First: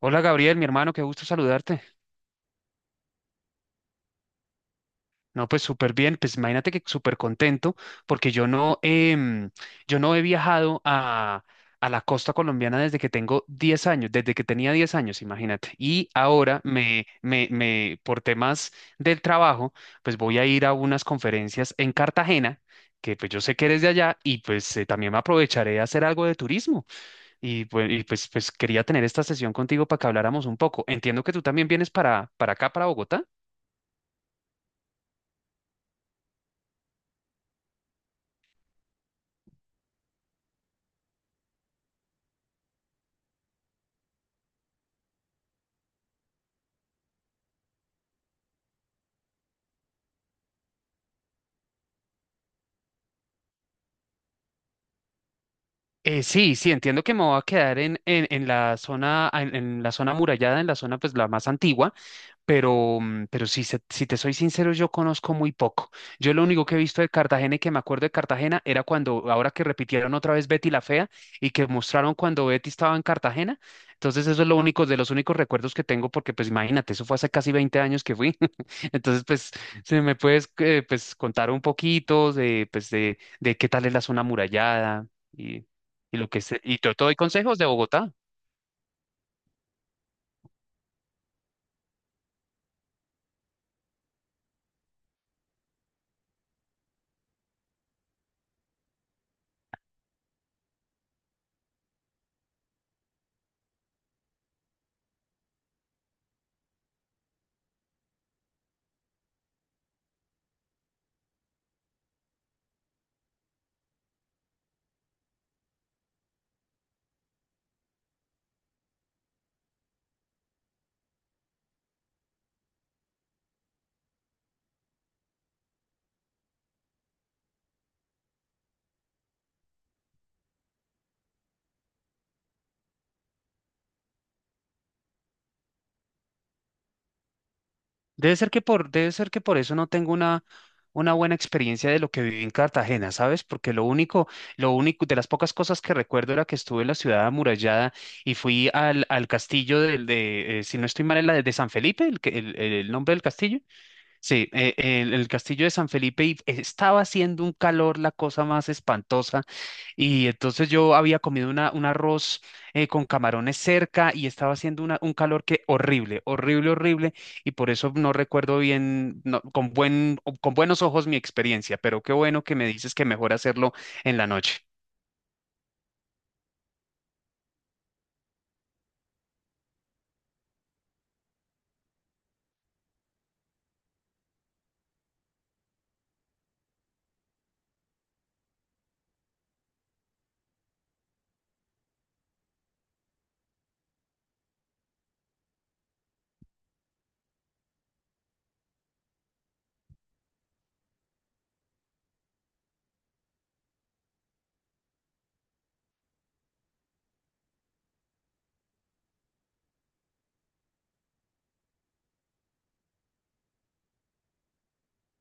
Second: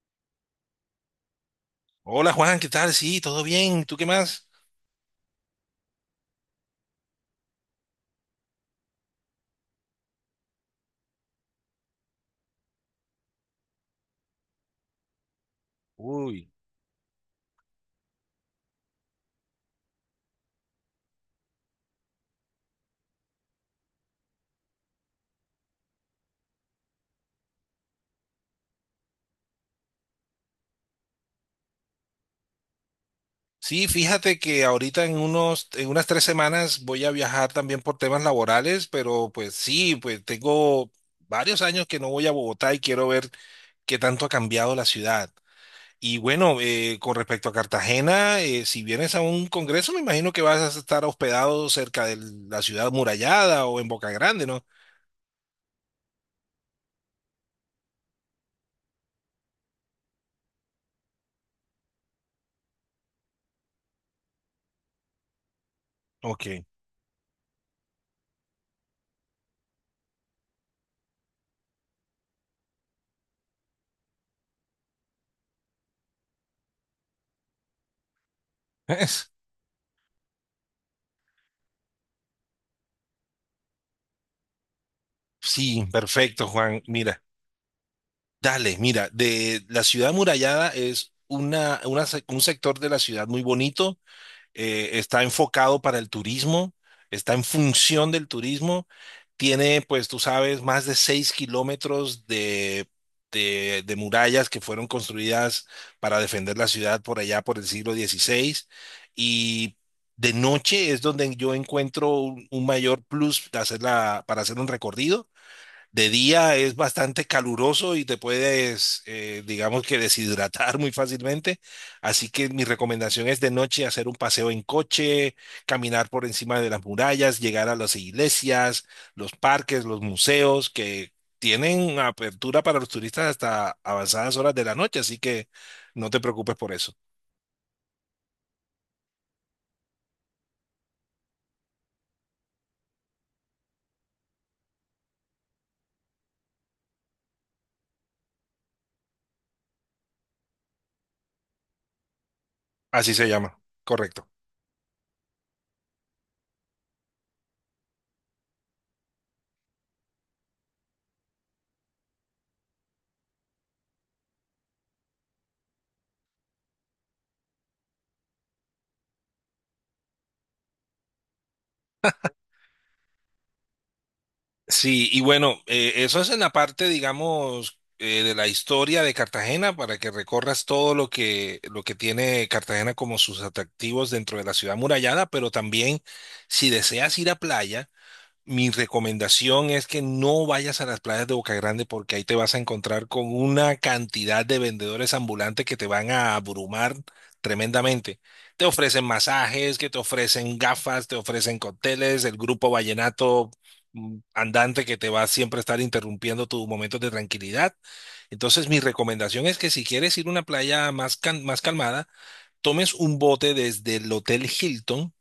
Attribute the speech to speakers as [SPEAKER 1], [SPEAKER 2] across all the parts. [SPEAKER 1] Hola Gabriel, mi hermano, qué gusto saludarte.
[SPEAKER 2] Hola Juan, ¿qué tal? Sí, todo bien. ¿Tú qué más?
[SPEAKER 1] No, pues súper bien, pues imagínate que súper contento porque yo no, yo no he viajado a la costa colombiana desde que tengo 10 años, desde que tenía 10 años, imagínate. Y
[SPEAKER 2] Uy.
[SPEAKER 1] ahora me, por temas del trabajo, pues voy a ir a unas conferencias en Cartagena, que pues yo sé que eres de allá y pues también me aprovecharé a hacer algo de turismo. Y pues quería tener esta sesión contigo para que habláramos un poco. Entiendo que tú también vienes para acá, para Bogotá.
[SPEAKER 2] Sí, fíjate que ahorita en unas tres semanas voy a viajar también por temas laborales, pero pues sí, pues tengo varios años que no voy a Bogotá y quiero ver qué tanto ha cambiado la ciudad. Y bueno, con respecto a Cartagena, si vienes a un congreso, me imagino que vas a estar hospedado cerca de la ciudad murallada o en Boca Grande, ¿no?
[SPEAKER 1] Sí, sí, entiendo que me voy a quedar en la zona, en la zona amurallada, en la zona pues la más antigua, pero, mm, pero si te soy sincero, yo conozco muy poco. Yo lo
[SPEAKER 2] Ok.
[SPEAKER 1] único que he visto de Cartagena y que me acuerdo de Cartagena era cuando, ahora que repitieron otra vez Betty la Fea y que mostraron cuando Betty estaba en Cartagena. Entonces eso es lo único, de los únicos recuerdos que tengo, porque pues imagínate, eso fue hace casi 20 años que fui. Entonces pues, si me puedes pues, contar un poquito de, pues, de qué tal es la zona amurallada y,
[SPEAKER 2] Sí,
[SPEAKER 1] y lo que
[SPEAKER 2] perfecto,
[SPEAKER 1] se, y
[SPEAKER 2] Juan.
[SPEAKER 1] te doy
[SPEAKER 2] Mira.
[SPEAKER 1] consejos de Bogotá.
[SPEAKER 2] Dale, mira, de la ciudad amurallada es un sector de la ciudad muy bonito, está enfocado para el turismo, está en función del turismo, tiene, pues tú sabes, más de seis kilómetros de murallas que fueron construidas para defender la ciudad por allá por el siglo XVI. Y de noche es donde yo encuentro un mayor plus de para hacer un recorrido. De día es bastante caluroso y te puedes, digamos que deshidratar muy fácilmente. Así que mi recomendación es de noche hacer un paseo en coche, caminar por encima de las murallas, llegar a las iglesias, los parques, los museos, que tienen apertura para los turistas hasta avanzadas horas de la noche. Así que no te preocupes por eso.
[SPEAKER 1] Debe ser que por, debe ser que por eso no tengo una buena experiencia de lo que viví en Cartagena, ¿sabes? Porque lo único, de las pocas cosas que recuerdo era que estuve en la ciudad amurallada y fui al, al castillo del de, si no estoy mal, es la de San Felipe, el, que- el
[SPEAKER 2] Así
[SPEAKER 1] nombre del
[SPEAKER 2] se llama,
[SPEAKER 1] castillo.
[SPEAKER 2] correcto.
[SPEAKER 1] Sí, el castillo de San Felipe y estaba haciendo un calor, la cosa más espantosa. Y entonces yo había comido una, un arroz con camarones cerca y estaba haciendo una- un calor que horrible, horrible, horrible. Y por eso no recuerdo bien, no- con buen, con buenos ojos mi experiencia, pero qué bueno que me dices que mejor hacerlo en la noche.
[SPEAKER 2] Sí, y bueno, eso es en la parte, digamos, de la historia de Cartagena para que recorras todo lo que tiene Cartagena como sus atractivos dentro de la ciudad murallada, pero también si deseas ir a playa. Mi recomendación es que no vayas a las playas de Boca Grande porque ahí te vas a encontrar con una cantidad de vendedores ambulantes que te van a abrumar tremendamente. Te ofrecen masajes, que te ofrecen gafas, te ofrecen cócteles, el grupo vallenato andante que te va a siempre estar interrumpiendo tus momentos de tranquilidad. Entonces, mi recomendación es que si quieres ir a una playa más calmada, tomes un bote desde el Hotel Hilton,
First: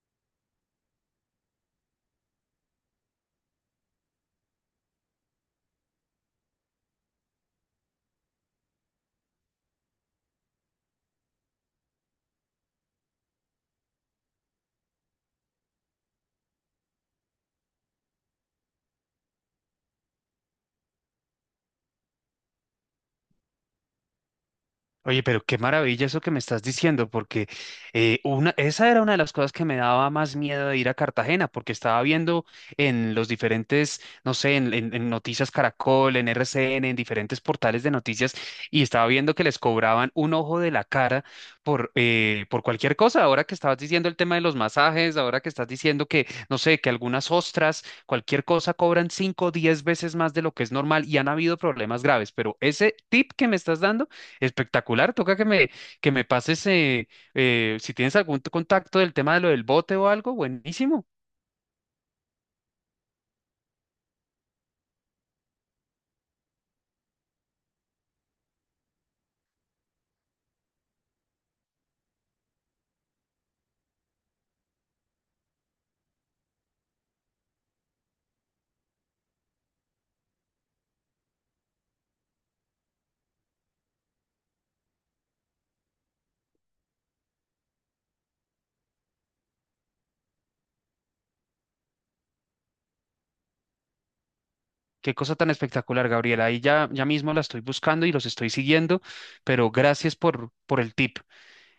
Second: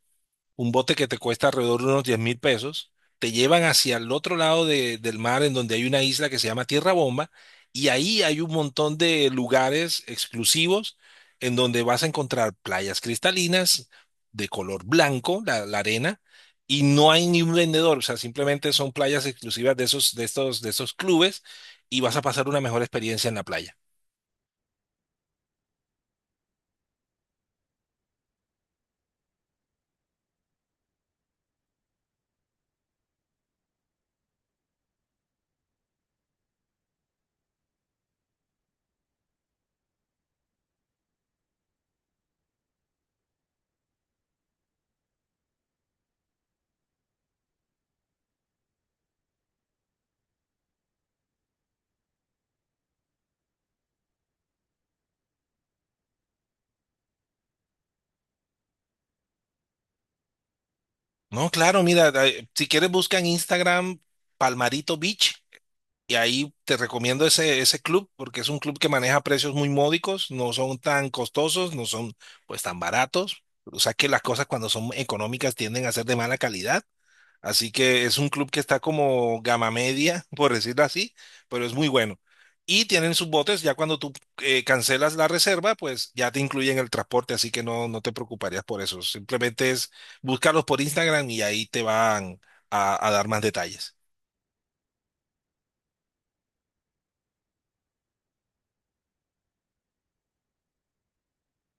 [SPEAKER 2] un bote que te cuesta alrededor de unos 10 mil pesos. Te llevan hacia el otro lado del mar, en donde hay una isla que se llama Tierra Bomba, y ahí hay un montón de lugares exclusivos en donde vas a encontrar playas cristalinas de color blanco, la arena, y no hay ni un vendedor, o sea, simplemente son playas exclusivas de esos clubes, y vas a pasar una mejor experiencia en la playa.
[SPEAKER 1] Oye, pero qué maravilla eso que me estás diciendo, porque una, esa era una de las cosas que me daba más miedo de ir a Cartagena, porque estaba viendo en los diferentes, no sé, en Noticias Caracol, en RCN, en diferentes portales de noticias, y estaba viendo que les cobraban un ojo de la cara por cualquier cosa. Ahora que estabas diciendo el tema de los masajes, ahora que estás diciendo que, no sé, que algunas ostras, cualquier cosa cobran 5 o 10 veces más de lo que es normal, y han habido problemas graves, pero ese tip que me estás dando espectacular, toca que me pases, si tienes algún t- contacto del tema de lo del bote o algo, buenísimo.
[SPEAKER 2] No, claro, mira, si quieres busca en Instagram Palmarito Beach. Y ahí te recomiendo ese club porque es un club que maneja precios muy módicos, no son tan costosos, no son pues tan baratos. O sea que las cosas cuando son económicas tienden a ser de mala calidad. Así que es un club que está como gama media, por decirlo así, pero es muy bueno. Y tienen sus botes. Ya cuando tú cancelas la reserva, pues ya te incluyen el transporte, así que no, no te preocuparías por eso. Simplemente es buscarlos por Instagram y ahí te van a dar más detalles.
[SPEAKER 1] Qué cosa tan espectacular, Gabriela. Ahí ya, ya mismo la estoy buscando y los estoy siguiendo, pero gracias por el tip.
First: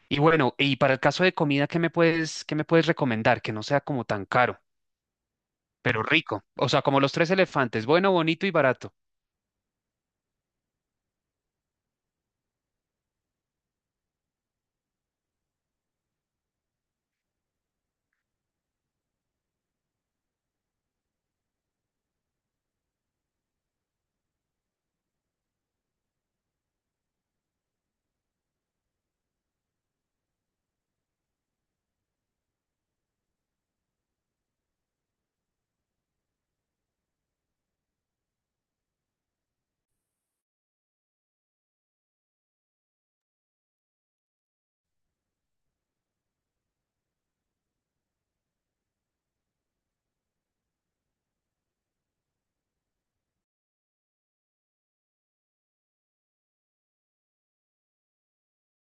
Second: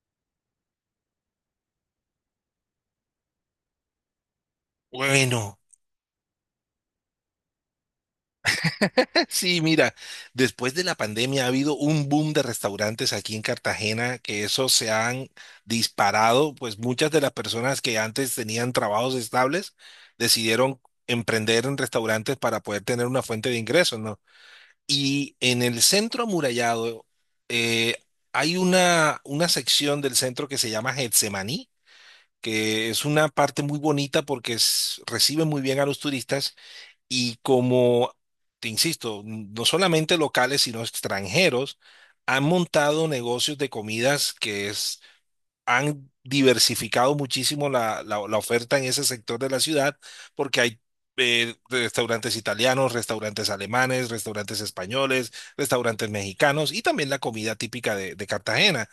[SPEAKER 1] Y bueno, y para el caso de comida, qué me puedes recomendar? Que no sea como tan caro,
[SPEAKER 2] Bueno.
[SPEAKER 1] pero rico. O sea, como los tres elefantes, bueno, bonito y barato.
[SPEAKER 2] Sí, mira, después de la pandemia ha habido un boom de restaurantes aquí en Cartagena que eso se han disparado, pues muchas de las personas que antes tenían trabajos estables decidieron emprender en restaurantes para poder tener una fuente de ingresos, ¿no? Y en el centro amurallado eh, hay una sección del centro que se llama Getsemaní, que es una parte muy bonita porque recibe muy bien a los turistas y como, te insisto, no solamente locales, sino extranjeros han montado negocios de comidas, que es, han diversificado muchísimo la oferta en ese sector de la ciudad, porque hay restaurantes italianos, restaurantes alemanes, restaurantes españoles, restaurantes mexicanos y también la comida típica de Cartagena.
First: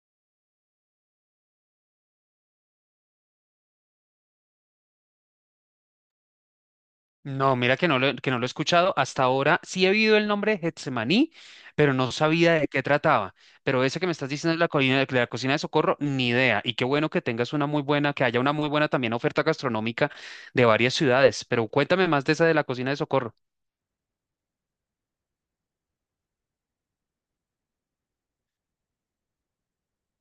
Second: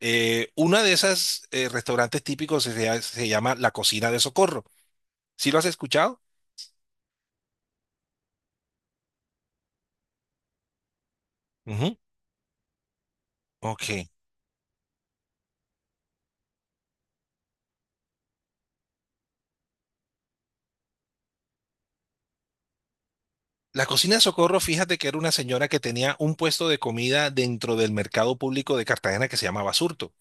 [SPEAKER 2] Una de esas restaurantes típicos se llama La Cocina de Socorro. ¿Sí lo has escuchado?
[SPEAKER 1] No, mira que no lo he escuchado hasta ahora. Sí he oído el nombre de Getsemaní, pero
[SPEAKER 2] Ujú.
[SPEAKER 1] no sabía de qué trataba. Pero ese
[SPEAKER 2] Ok.
[SPEAKER 1] que me estás diciendo de la cocina de Socorro, ni idea. Y qué bueno que tengas una muy buena, que haya una muy buena también oferta gastronómica de varias ciudades. Pero cuéntame más de esa de la cocina de Socorro.
[SPEAKER 2] La Cocina de Socorro, fíjate que era una señora que tenía un puesto de comida dentro del mercado público de Cartagena que se llamaba Surto.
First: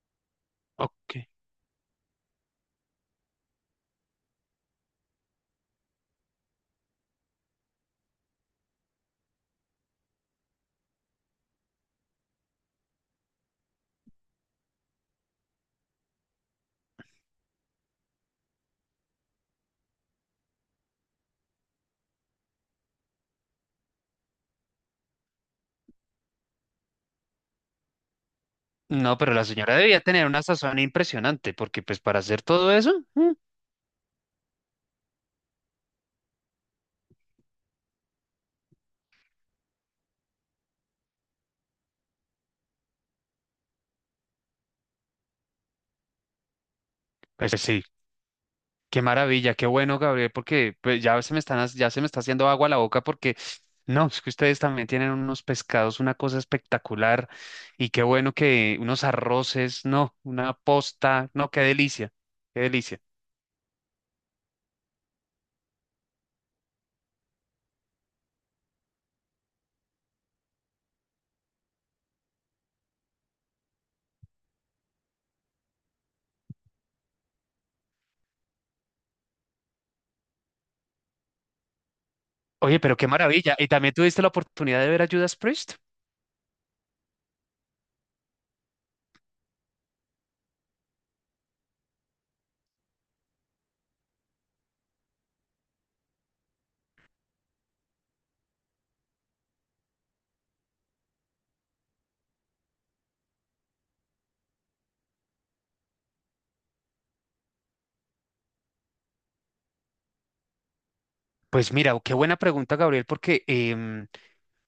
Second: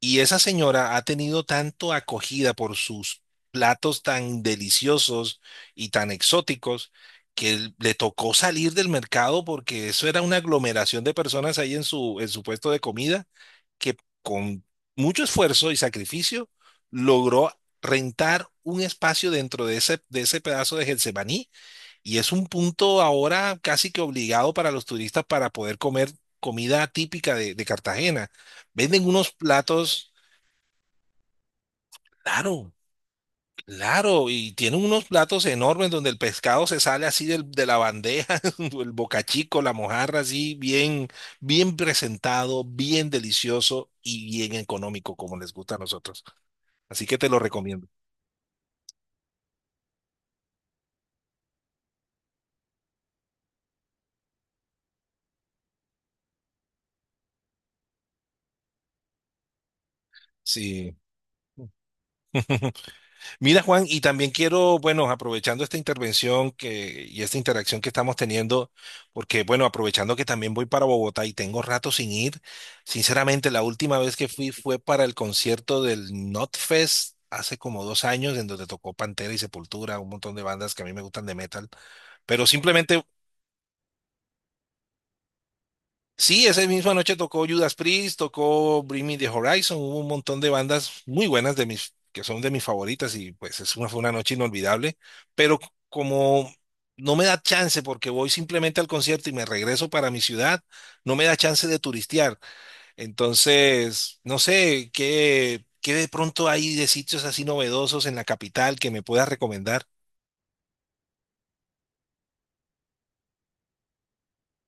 [SPEAKER 2] Y esa señora ha
[SPEAKER 1] Ok.
[SPEAKER 2] tenido tanto acogida por sus platos tan deliciosos y tan exóticos que le tocó salir del mercado porque eso era una aglomeración de personas ahí en su puesto de comida, que con mucho esfuerzo y sacrificio logró rentar un espacio dentro de ese pedazo de Getsemaní, y es un punto ahora casi que obligado para los turistas para poder comer comida típica de Cartagena. Venden
[SPEAKER 1] No,
[SPEAKER 2] unos
[SPEAKER 1] pero la señora debía
[SPEAKER 2] platos,
[SPEAKER 1] tener una sazón impresionante, porque pues para hacer todo
[SPEAKER 2] claro,
[SPEAKER 1] eso, mm,
[SPEAKER 2] claro, y tienen unos platos enormes donde el pescado se sale así de la bandeja, el bocachico, la mojarra, así bien, bien presentado, bien delicioso y bien económico, como les gusta a nosotros. Así que te lo
[SPEAKER 1] pues sí.
[SPEAKER 2] recomiendo.
[SPEAKER 1] Qué maravilla, qué bueno, Gabriel, porque pues, ya se me están, hac- ya se me está haciendo agua a la boca porque no, es que ustedes también tienen unos pescados, una cosa espectacular y qué bueno que unos arroces, no, una
[SPEAKER 2] Sí.
[SPEAKER 1] posta, no, qué delicia, qué delicia.
[SPEAKER 2] Mira, Juan, y también quiero, bueno, aprovechando esta intervención y esta interacción que estamos teniendo, porque, bueno, aprovechando que también voy para Bogotá y tengo rato sin ir, sinceramente, la última vez que fui fue para el concierto del Fest hace como dos años, en donde tocó Pantera y Sepultura, un montón de bandas que a mí me gustan de metal, pero
[SPEAKER 1] Oye, pero
[SPEAKER 2] simplemente…
[SPEAKER 1] qué maravilla. ¿Y también tuviste la oportunidad de ver a Judas Priest?
[SPEAKER 2] Sí, esa misma noche tocó Judas Priest, tocó Bring Me the Horizon, hubo un montón de bandas muy buenas de que son de mis favoritas, y pues es una, fue una noche inolvidable, pero como no me da chance porque voy simplemente al concierto y me regreso para mi ciudad, no me da chance de turistear. Entonces, no sé, ¿qué, qué de pronto hay de sitios así novedosos en la capital que me puedas recomendar?
[SPEAKER 1] Pues mira, qué buena pregunta, Gabriel, porque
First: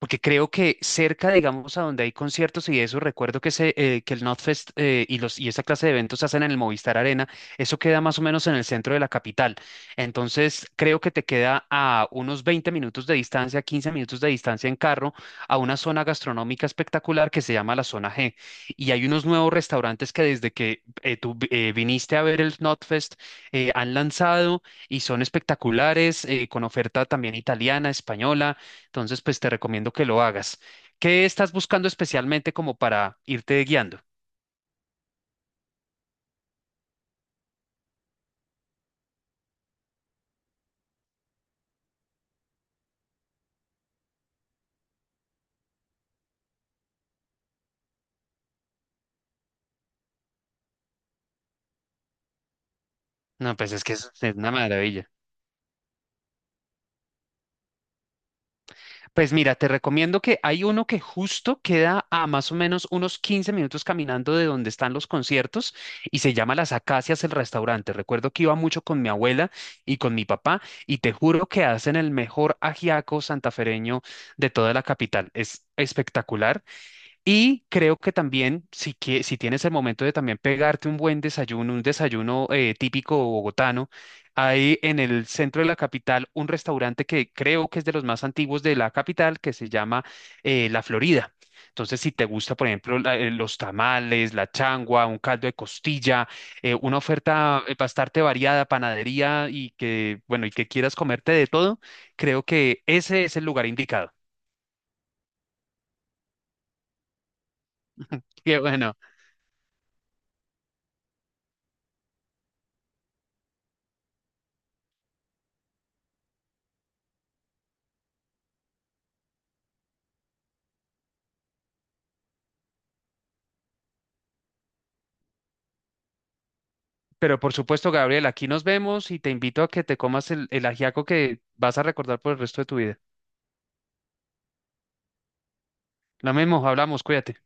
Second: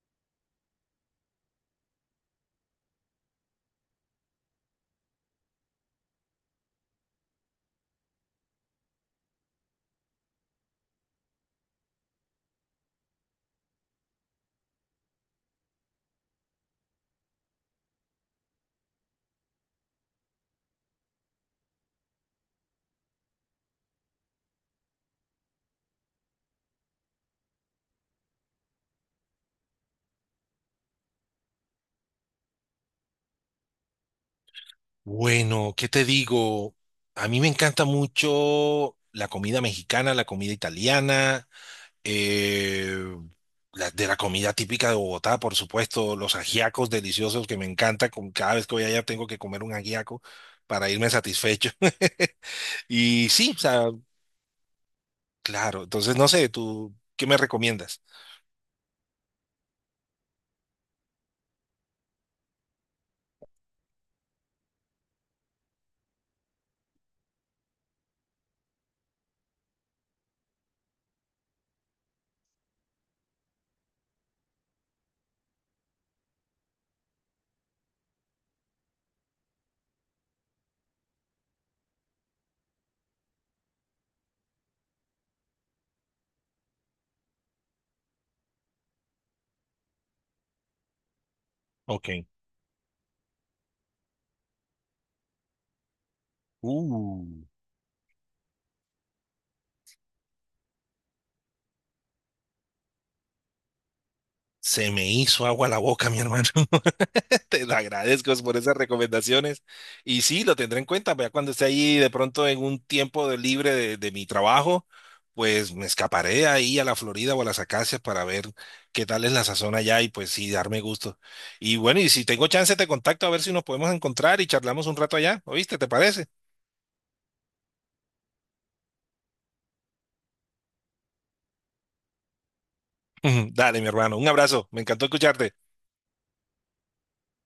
[SPEAKER 1] porque creo que cerca, digamos, a donde hay conciertos y eso, recuerdo que, se, que el NotFest y esa clase de eventos se hacen en el Movistar Arena, eso queda más o menos en el centro de la capital. Entonces, creo que te queda a unos 20 minutos de distancia, 15 minutos de distancia en carro, a una zona gastronómica espectacular que se llama la Zona G. Y hay unos nuevos restaurantes que desde que tú viniste a ver el NotFest han lanzado y son espectaculares, con oferta también italiana, española, entonces, pues te recomiendo que lo hagas. ¿Qué estás buscando especialmente como para irte guiando?
[SPEAKER 2] Bueno, ¿qué te digo? A mí me encanta mucho la comida mexicana, la comida italiana, eh, de la comida típica de Bogotá, por supuesto, los ajiacos deliciosos que me encanta. Con, cada vez que voy allá tengo que comer un ajiaco para irme satisfecho. Y sí,
[SPEAKER 1] No,
[SPEAKER 2] o
[SPEAKER 1] pues es
[SPEAKER 2] sea,
[SPEAKER 1] que es una maravilla.
[SPEAKER 2] claro. Entonces, no sé, ¿tú qué me recomiendas?
[SPEAKER 1] Pues mira, te recomiendo que hay uno que justo queda a más o menos unos 15 minutos caminando de donde están los conciertos y se llama Las Acacias el restaurante. Recuerdo que iba mucho con mi abuela y con mi papá y te juro que hacen el mejor ajiaco santafereño de toda la capital. Es espectacular. Y creo que también, si, que, si tienes el momento de también pegarte un buen desayuno, un desayuno típico bogotano, hay en el centro de la capital un restaurante que creo que es de los más antiguos de la capital, que se llama La Florida. Entonces,
[SPEAKER 2] Ok.
[SPEAKER 1] si te gusta, por ejemplo, la- los tamales, la changua, un caldo de costilla, una
[SPEAKER 2] Uh,
[SPEAKER 1] oferta bastante variada, panadería y que, bueno, y que quieras comerte de todo, creo que ese es el lugar indicado.
[SPEAKER 2] se me hizo agua la boca, mi hermano. Te lo agradezco por
[SPEAKER 1] Qué
[SPEAKER 2] esas
[SPEAKER 1] bueno.
[SPEAKER 2] recomendaciones. Y sí, lo tendré en cuenta. Ya cuando esté ahí de pronto en un tiempo de libre de mi trabajo, pues me escaparé ahí a la Florida o a las Acacias para ver qué tal es la sazón allá y pues sí, darme gusto. Y bueno, y si tengo chance te contacto a ver si nos podemos encontrar y charlamos un rato allá. ¿Oíste? ¿Te parece?
[SPEAKER 1] Pero por supuesto, Gabriel, aquí nos vemos y te invito a que te comas el ajiaco que vas a recordar por el resto de tu vida.
[SPEAKER 2] Dale, mi hermano. Un abrazo. Me encantó escucharte.
[SPEAKER 1] Lo mismo, hablamos, cuídate.